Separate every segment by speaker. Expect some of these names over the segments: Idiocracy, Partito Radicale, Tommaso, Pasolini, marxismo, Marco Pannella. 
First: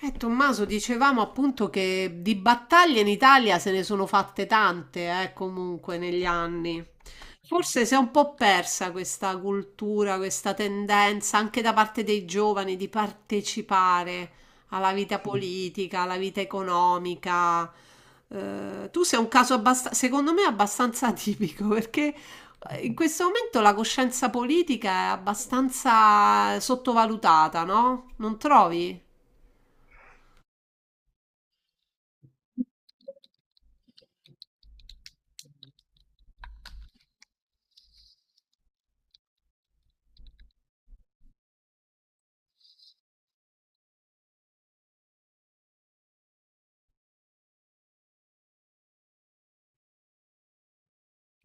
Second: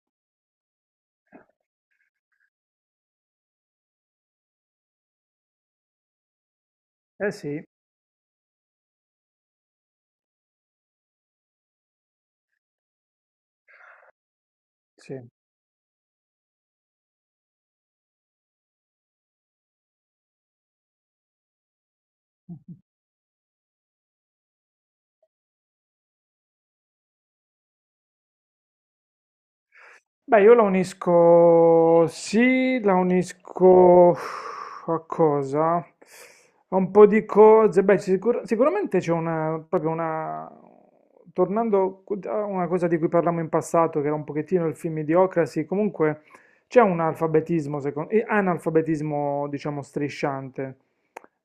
Speaker 1: Tommaso, dicevamo appunto che di battaglie in Italia se ne sono fatte tante, comunque negli anni.
Speaker 2: Eh sì,
Speaker 1: Forse si è un po' persa questa cultura, questa tendenza anche da parte dei giovani di partecipare alla vita
Speaker 2: sì.
Speaker 1: politica, alla vita economica. Tu sei un caso secondo me abbastanza atipico perché in questo momento la coscienza politica è abbastanza sottovalutata, no? Non trovi?
Speaker 2: Beh, io la unisco, sì, la unisco a cosa? A un po' di cose. Beh, sicuramente c'è una, proprio una, tornando a una cosa di cui parlavamo in passato, che era un pochettino il film Idiocracy. Comunque c'è un alfabetismo, secondo, analfabetismo, diciamo, strisciante,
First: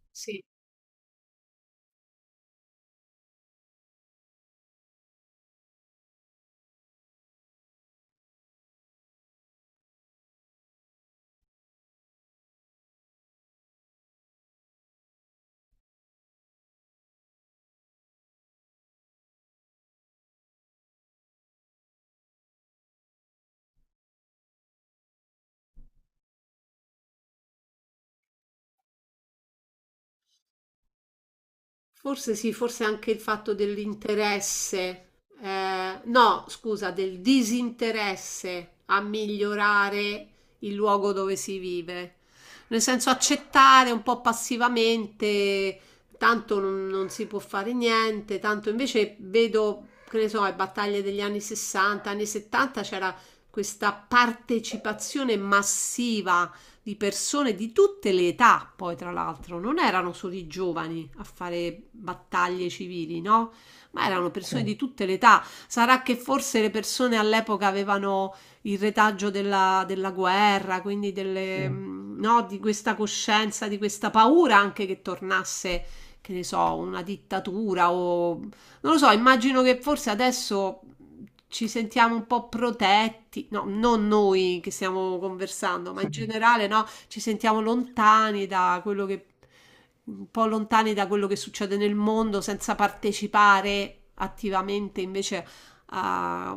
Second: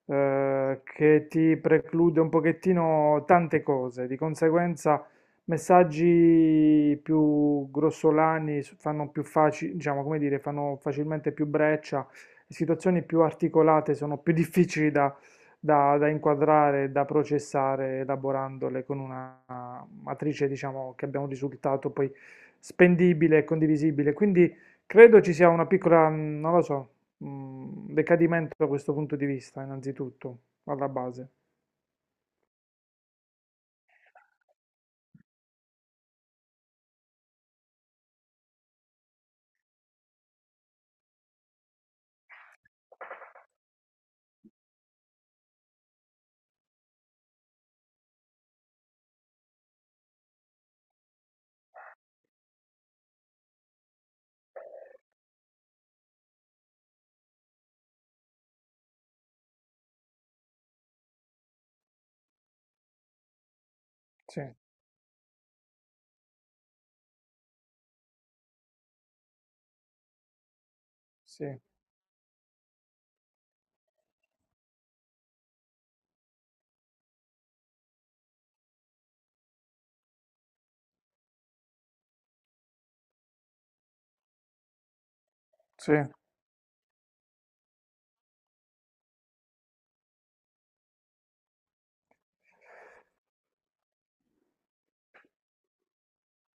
Speaker 2: che ti preclude un pochettino tante cose, di conseguenza. Messaggi più grossolani fanno più facile, diciamo, come dire, fanno facilmente più breccia. Situazioni più articolate sono più difficili da inquadrare, da processare, elaborandole con una matrice, diciamo, che abbia un risultato poi spendibile e condivisibile. Quindi credo ci sia una piccola, non lo so, decadimento da questo punto di vista, innanzitutto, alla base.
Speaker 1: Forse sì, forse anche il fatto dell'interesse, no, scusa, del disinteresse a migliorare il luogo dove si vive. Nel senso accettare un po' passivamente, tanto non si può fare niente, tanto invece vedo, che ne so, le battaglie degli anni 60, anni 70. C'era questa partecipazione massiva di persone di tutte le età, poi tra l'altro, non erano solo i giovani a fare battaglie civili, no? Ma erano
Speaker 2: Sì,
Speaker 1: persone, sì, di tutte le età. Sarà che forse le persone all'epoca avevano il retaggio della guerra, quindi
Speaker 2: sì,
Speaker 1: delle, sì, no, di questa coscienza, di questa paura anche che tornasse, che ne so, una dittatura o non lo so, immagino che forse adesso ci sentiamo un po' protetti, no, non noi che stiamo conversando,
Speaker 2: sì,
Speaker 1: ma in generale, no, ci sentiamo lontani da quello che, un po' lontani da quello che succede nel mondo senza partecipare attivamente invece a-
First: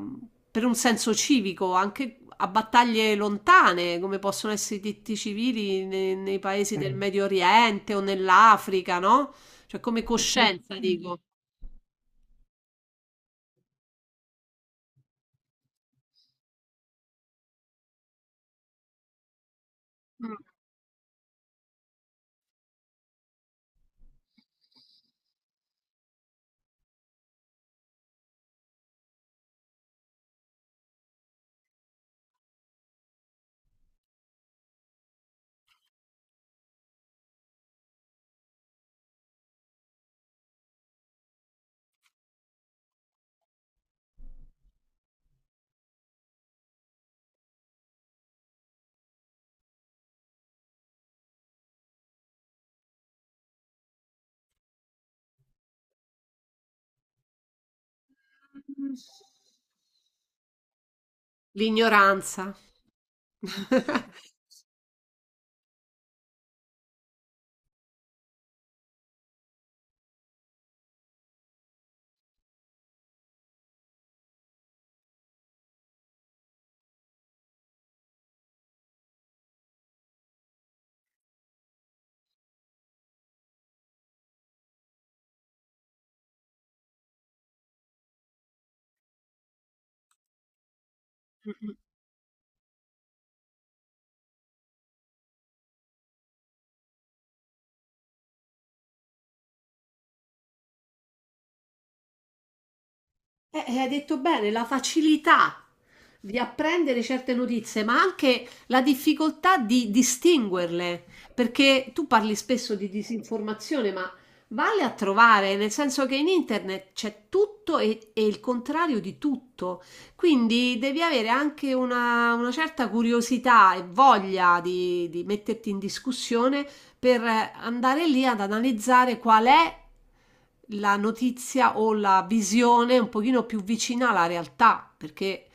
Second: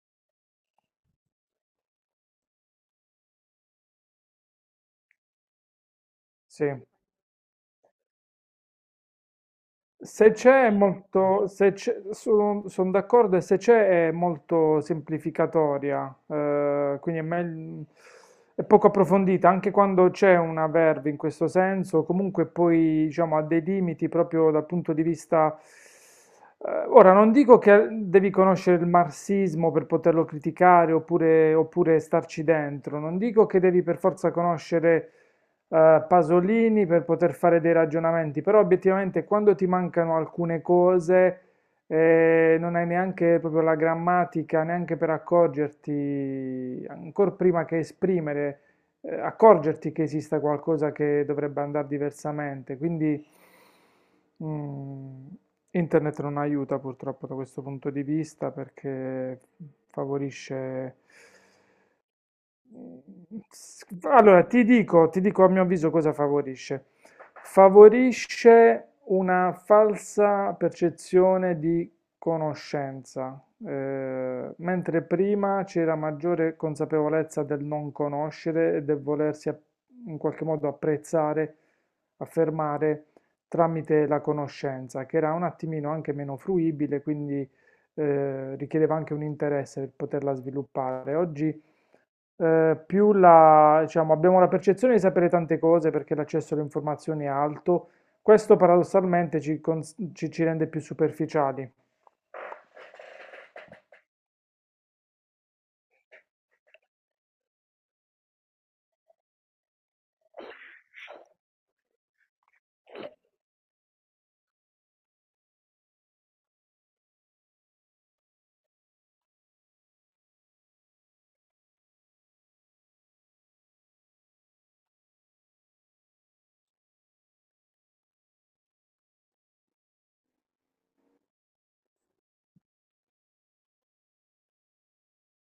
Speaker 1: per un senso civico, anche a battaglie lontane, come possono essere i diritti civili nei, paesi
Speaker 2: sì.
Speaker 1: del Medio Oriente o nell'Africa, no? Cioè come
Speaker 2: Se c'è è
Speaker 1: coscienza, dico.
Speaker 2: molto, se c'è, sono d'accordo, e se c'è è molto semplificatoria, quindi è, è poco approfondita, anche quando
Speaker 1: Mm.
Speaker 2: c'è una verve in questo senso. Comunque poi, diciamo, ha dei limiti proprio dal punto di vista. Ora, non dico che devi conoscere il marxismo per poterlo criticare, oppure starci dentro; non dico che devi per forza conoscere Pasolini per poter fare dei ragionamenti, però obiettivamente quando ti mancano alcune cose, non hai neanche proprio la grammatica, neanche per accorgerti, ancora prima che esprimere, accorgerti che esista qualcosa che dovrebbe andare diversamente. Quindi mm, internet non aiuta purtroppo da questo punto di vista,
Speaker 1: Mh.
Speaker 2: perché favorisce.
Speaker 1: L'ignoranza.
Speaker 2: Mm.
Speaker 1: Mh-mh.
Speaker 2: Allora, ti dico a mio avviso cosa favorisce. Favorisce una falsa percezione di conoscenza, mentre prima c'era maggiore consapevolezza del non conoscere e del volersi in qualche modo apprezzare, affermare tramite la conoscenza, che era un attimino anche meno fruibile. Quindi richiedeva anche un interesse per poterla sviluppare. Oggi più la, diciamo, abbiamo la percezione di sapere tante cose perché l'accesso alle informazioni è alto. Questo paradossalmente ci rende più superficiali.
Speaker 1: E hai detto bene, la facilità di apprendere certe notizie, ma anche la difficoltà di distinguerle, perché tu parli spesso di disinformazione, ma vale a trovare, nel senso che in internet c'è tutto e il contrario di tutto, quindi devi avere anche una certa curiosità e voglia di metterti in discussione per andare lì ad analizzare qual è la notizia o la visione un pochino più vicina alla realtà, perché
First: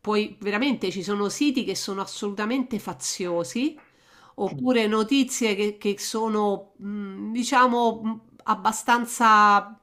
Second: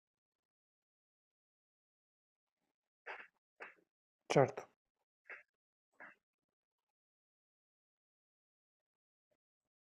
Speaker 1: poi veramente ci sono siti che sono assolutamente faziosi,
Speaker 2: Certo,
Speaker 1: oppure notizie che sono, diciamo, abbastanza,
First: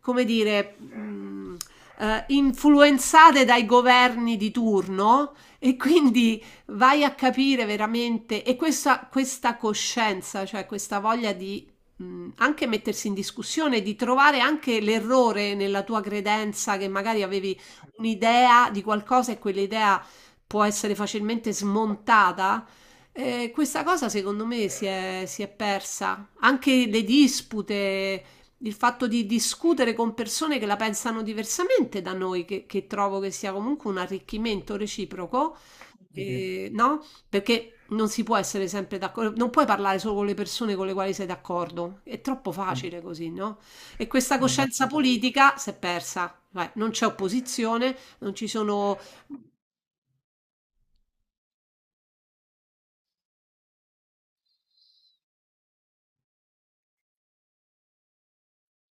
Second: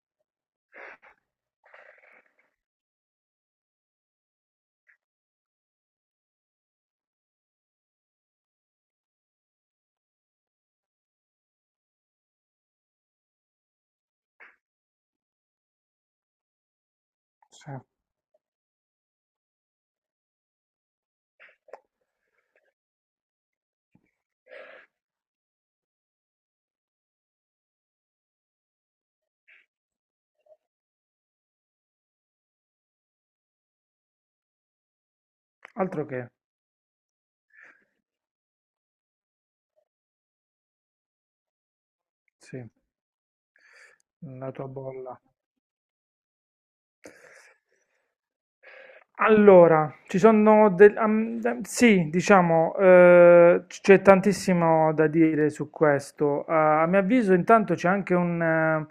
Speaker 1: come dire, influenzate dai governi di turno e quindi vai a capire veramente e questa coscienza, cioè questa voglia di anche mettersi in discussione, di trovare anche l'errore nella tua credenza che magari avevi
Speaker 2: sì.
Speaker 1: un'idea di qualcosa e quell'idea può essere facilmente smontata. Eh, questa cosa secondo me si è persa. Anche le dispute, il fatto di discutere con persone che la pensano diversamente da noi, che trovo che sia comunque un arricchimento reciproco,
Speaker 2: Altro
Speaker 1: mhm,
Speaker 2: che,
Speaker 1: no? Perché non si può essere sempre d'accordo, non puoi parlare solo con le persone con le quali sei d'accordo, è troppo, mm,
Speaker 2: sì,
Speaker 1: facile così, no? E questa, mm,
Speaker 2: la tua
Speaker 1: coscienza
Speaker 2: bolla.
Speaker 1: politica si è persa, vai, non c'è opposizione, non ci sono...
Speaker 2: Allora, ci sono sì, diciamo, c'è tantissimo da dire su questo. A mio avviso, intanto c'è anche un, eh,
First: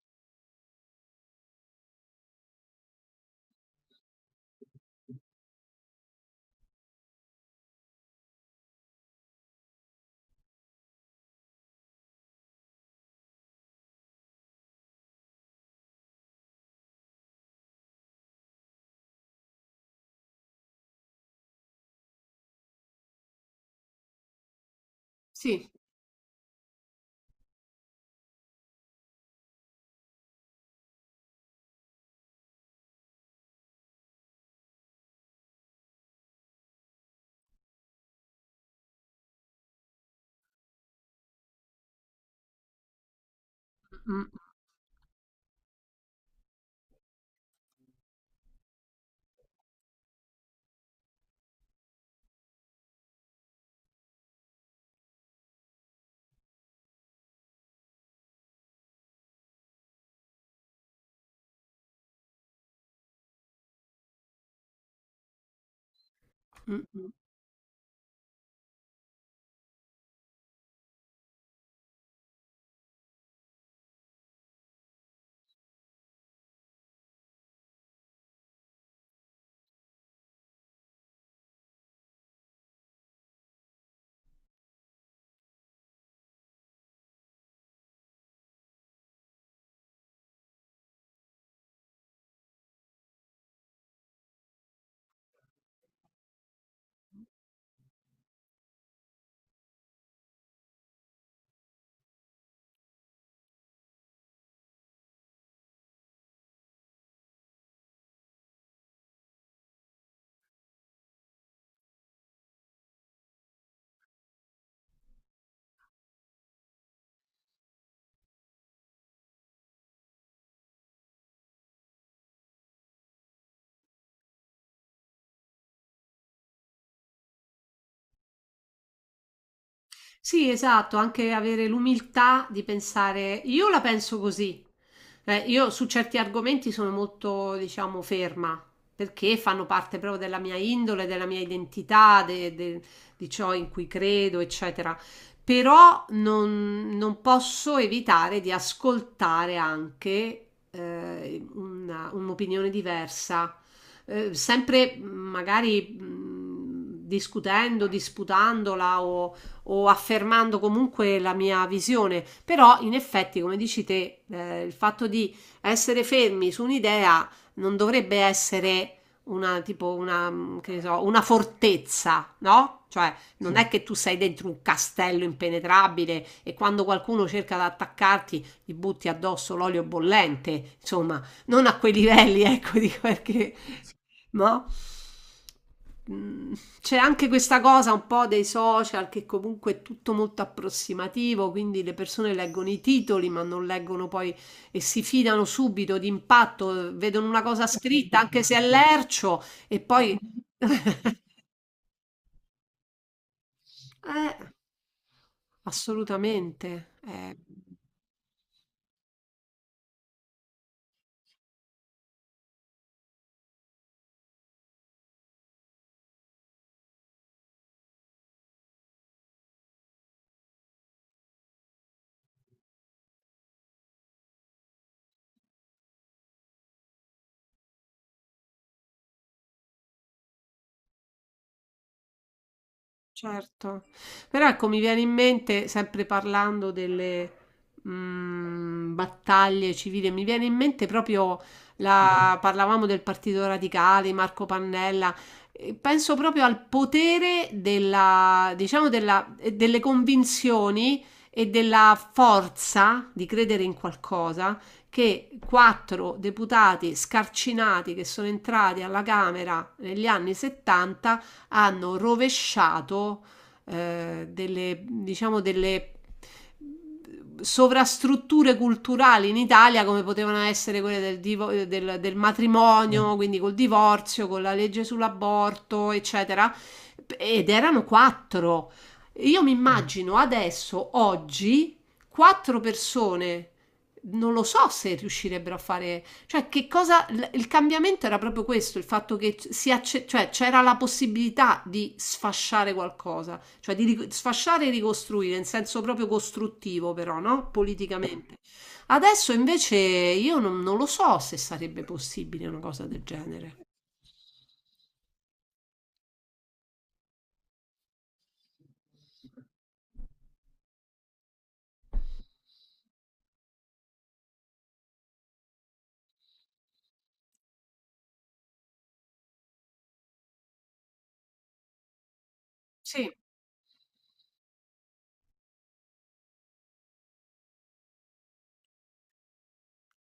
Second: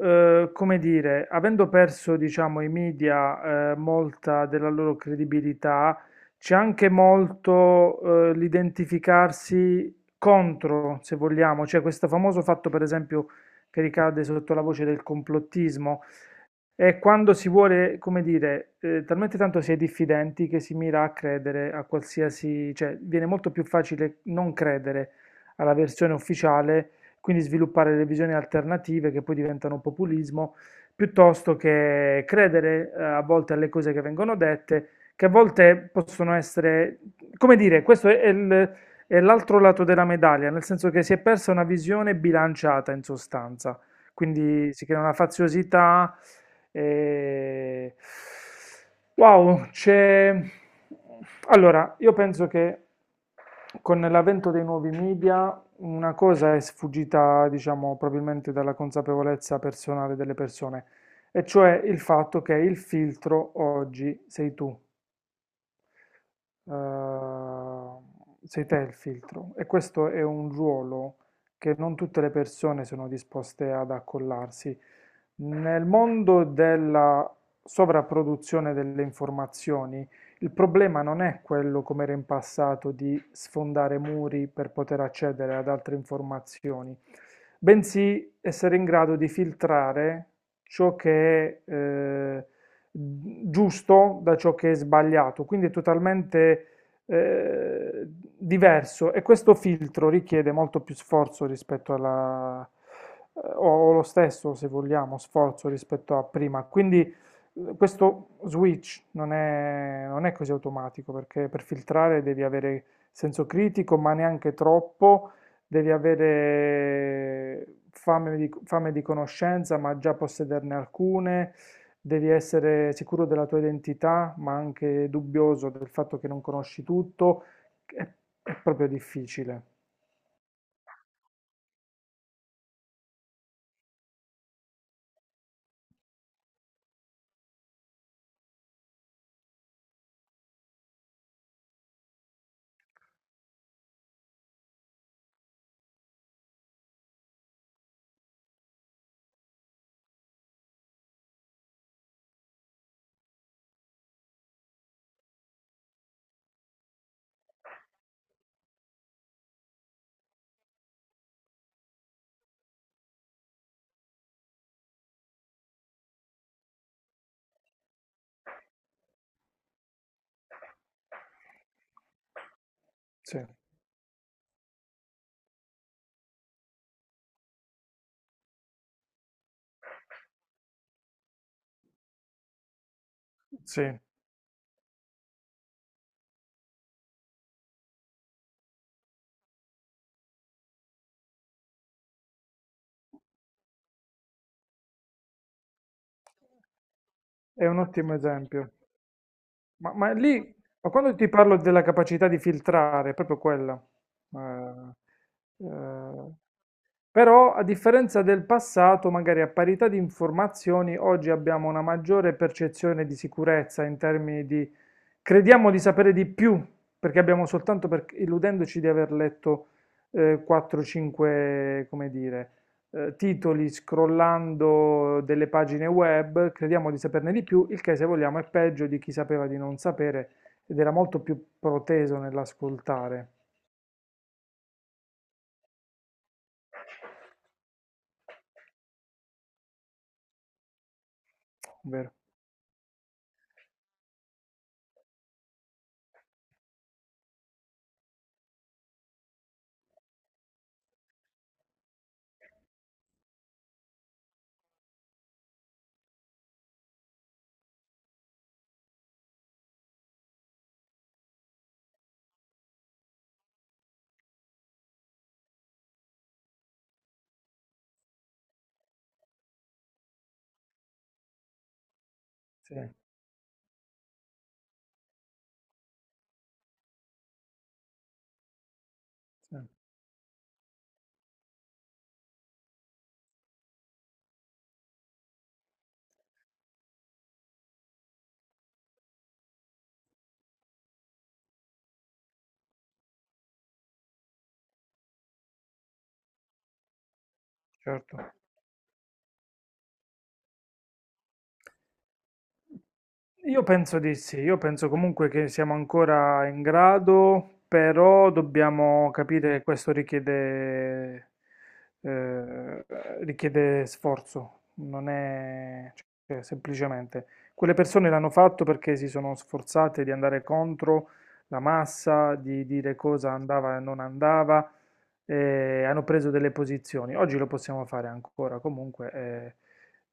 Speaker 2: eh, come dire, avendo perso, diciamo, i media, molta della loro credibilità. C'è anche molto, l'identificarsi contro, se vogliamo, cioè questo famoso fatto, per esempio, che ricade sotto la voce del complottismo. È quando si vuole, come dire, talmente tanto si è diffidenti che si mira a credere a qualsiasi, cioè viene molto più facile non credere
Speaker 1: Sì.
Speaker 2: alla versione ufficiale, quindi sviluppare le visioni alternative che poi diventano populismo, piuttosto che credere a volte alle cose che vengono dette, che a volte possono essere, come dire, questo è è l'altro lato della medaglia, nel senso che si è persa una visione bilanciata, in sostanza.
Speaker 1: Mm,
Speaker 2: Quindi si crea una faziosità. E... Wow, c'è... Allora, io penso che con l'avvento dei nuovi media una cosa è sfuggita, diciamo, probabilmente dalla consapevolezza personale delle persone, e cioè il fatto che il filtro oggi sei tu,
Speaker 1: mm, mm.
Speaker 2: sei te il filtro, e questo è un ruolo che non tutte le persone sono disposte ad accollarsi. Nel mondo della sovrapproduzione delle informazioni, il problema non è quello, come era in passato, di sfondare muri per poter accedere ad altre informazioni, bensì essere in grado di filtrare ciò che è giusto da ciò che è sbagliato. Quindi è totalmente eh, diverso, e questo filtro richiede molto più sforzo rispetto alla. O lo stesso, se vogliamo, sforzo rispetto a prima. Quindi questo switch non è così automatico, perché per filtrare devi avere senso critico, ma neanche troppo; devi avere fame di conoscenza, ma già possederne alcune. Devi essere sicuro della tua identità, ma anche dubbioso del fatto che non conosci tutto. È, è proprio difficile.
Speaker 1: Sì, esatto, anche avere l'umiltà di pensare, io la penso così. Io su certi argomenti sono molto, diciamo, ferma, perché fanno parte proprio della mia indole, della mia identità, di ciò in cui credo, eccetera. Però non posso evitare di ascoltare anche un'opinione diversa, sempre magari discutendo, disputandola o affermando comunque la mia visione, però in effetti, come dici te, il fatto di essere fermi su un'idea non dovrebbe essere una, tipo una, mm, che ne so, una fortezza, no? Cioè,
Speaker 2: Sì,
Speaker 1: non è che tu sei dentro un castello impenetrabile e quando qualcuno cerca di attaccarti gli butti addosso l'olio bollente, insomma, non a quei livelli, ecco, dico perché
Speaker 2: sì, è
Speaker 1: no? Mm. C'è anche questa cosa un po' dei social che comunque è tutto molto approssimativo, quindi le persone leggono i titoli ma non leggono poi e si fidano subito d'impatto, vedono una cosa
Speaker 2: un ottimo
Speaker 1: scritta anche se è
Speaker 2: esempio.
Speaker 1: lercio e
Speaker 2: Ma
Speaker 1: poi...
Speaker 2: lì, ma quando ti parlo della capacità di filtrare, è proprio quella.
Speaker 1: Eh,
Speaker 2: Eh, eh,
Speaker 1: assolutamente, eh.
Speaker 2: Però, a differenza del passato, magari a parità di informazioni, oggi abbiamo una maggiore percezione di sicurezza in termini di, crediamo di sapere di più, perché abbiamo soltanto illudendoci di aver letto 4-5, come dire, titoli scrollando delle pagine web, crediamo di saperne di più, il che se vogliamo è peggio di chi sapeva di non sapere ed era molto più proteso nell'ascoltare.
Speaker 1: Certo. Però ecco, mi viene in mente, sempre parlando delle battaglie civili, mi viene in mente proprio
Speaker 2: Vero?
Speaker 1: la... parlavamo del Partito Radicale, Marco Pannella. E penso proprio al potere della, diciamo della, delle convinzioni e della forza di credere in qualcosa, che quattro deputati scarcinati che sono entrati alla Camera negli anni 70 hanno rovesciato delle, diciamo, delle sovrastrutture culturali in Italia come potevano essere quelle del
Speaker 2: Sì,
Speaker 1: matrimonio, quindi col divorzio, con la legge sull'aborto, eccetera. Ed erano quattro. Io mi
Speaker 2: sì, sì,
Speaker 1: immagino adesso, oggi, quattro persone. Non lo so se riuscirebbero a fare, cioè, che cosa il cambiamento era proprio questo, il fatto che cioè, c'era la possibilità di sfasciare qualcosa, cioè di sfasciare e ricostruire in senso proprio costruttivo, però, no?
Speaker 2: certo.
Speaker 1: Politicamente. Adesso invece io non lo so se sarebbe possibile una cosa del genere.
Speaker 2: Io penso di sì, io penso comunque che siamo ancora in grado, però dobbiamo capire che questo eh, richiede sforzo, non è, cioè, semplicemente. Quelle persone l'hanno fatto perché si sono sforzate di andare contro la massa, di dire
Speaker 1: Sì,
Speaker 2: cosa andava e non andava, e hanno preso delle posizioni. Oggi lo possiamo fare ancora comunque,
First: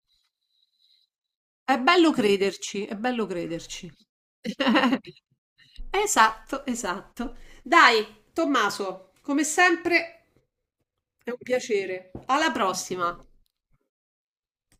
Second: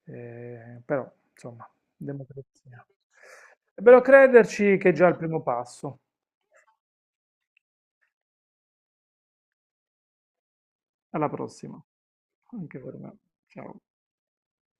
Speaker 2: però insomma.
Speaker 1: è bello crederci,
Speaker 2: Democrazia.
Speaker 1: è bello
Speaker 2: È
Speaker 1: crederci.
Speaker 2: bello crederci, che è già il primo passo.
Speaker 1: Esatto, esatto. Dai, Tommaso, come sempre
Speaker 2: Alla
Speaker 1: è un
Speaker 2: prossima.
Speaker 1: piacere. Alla
Speaker 2: Anche per me.
Speaker 1: prossima.
Speaker 2: Ciao.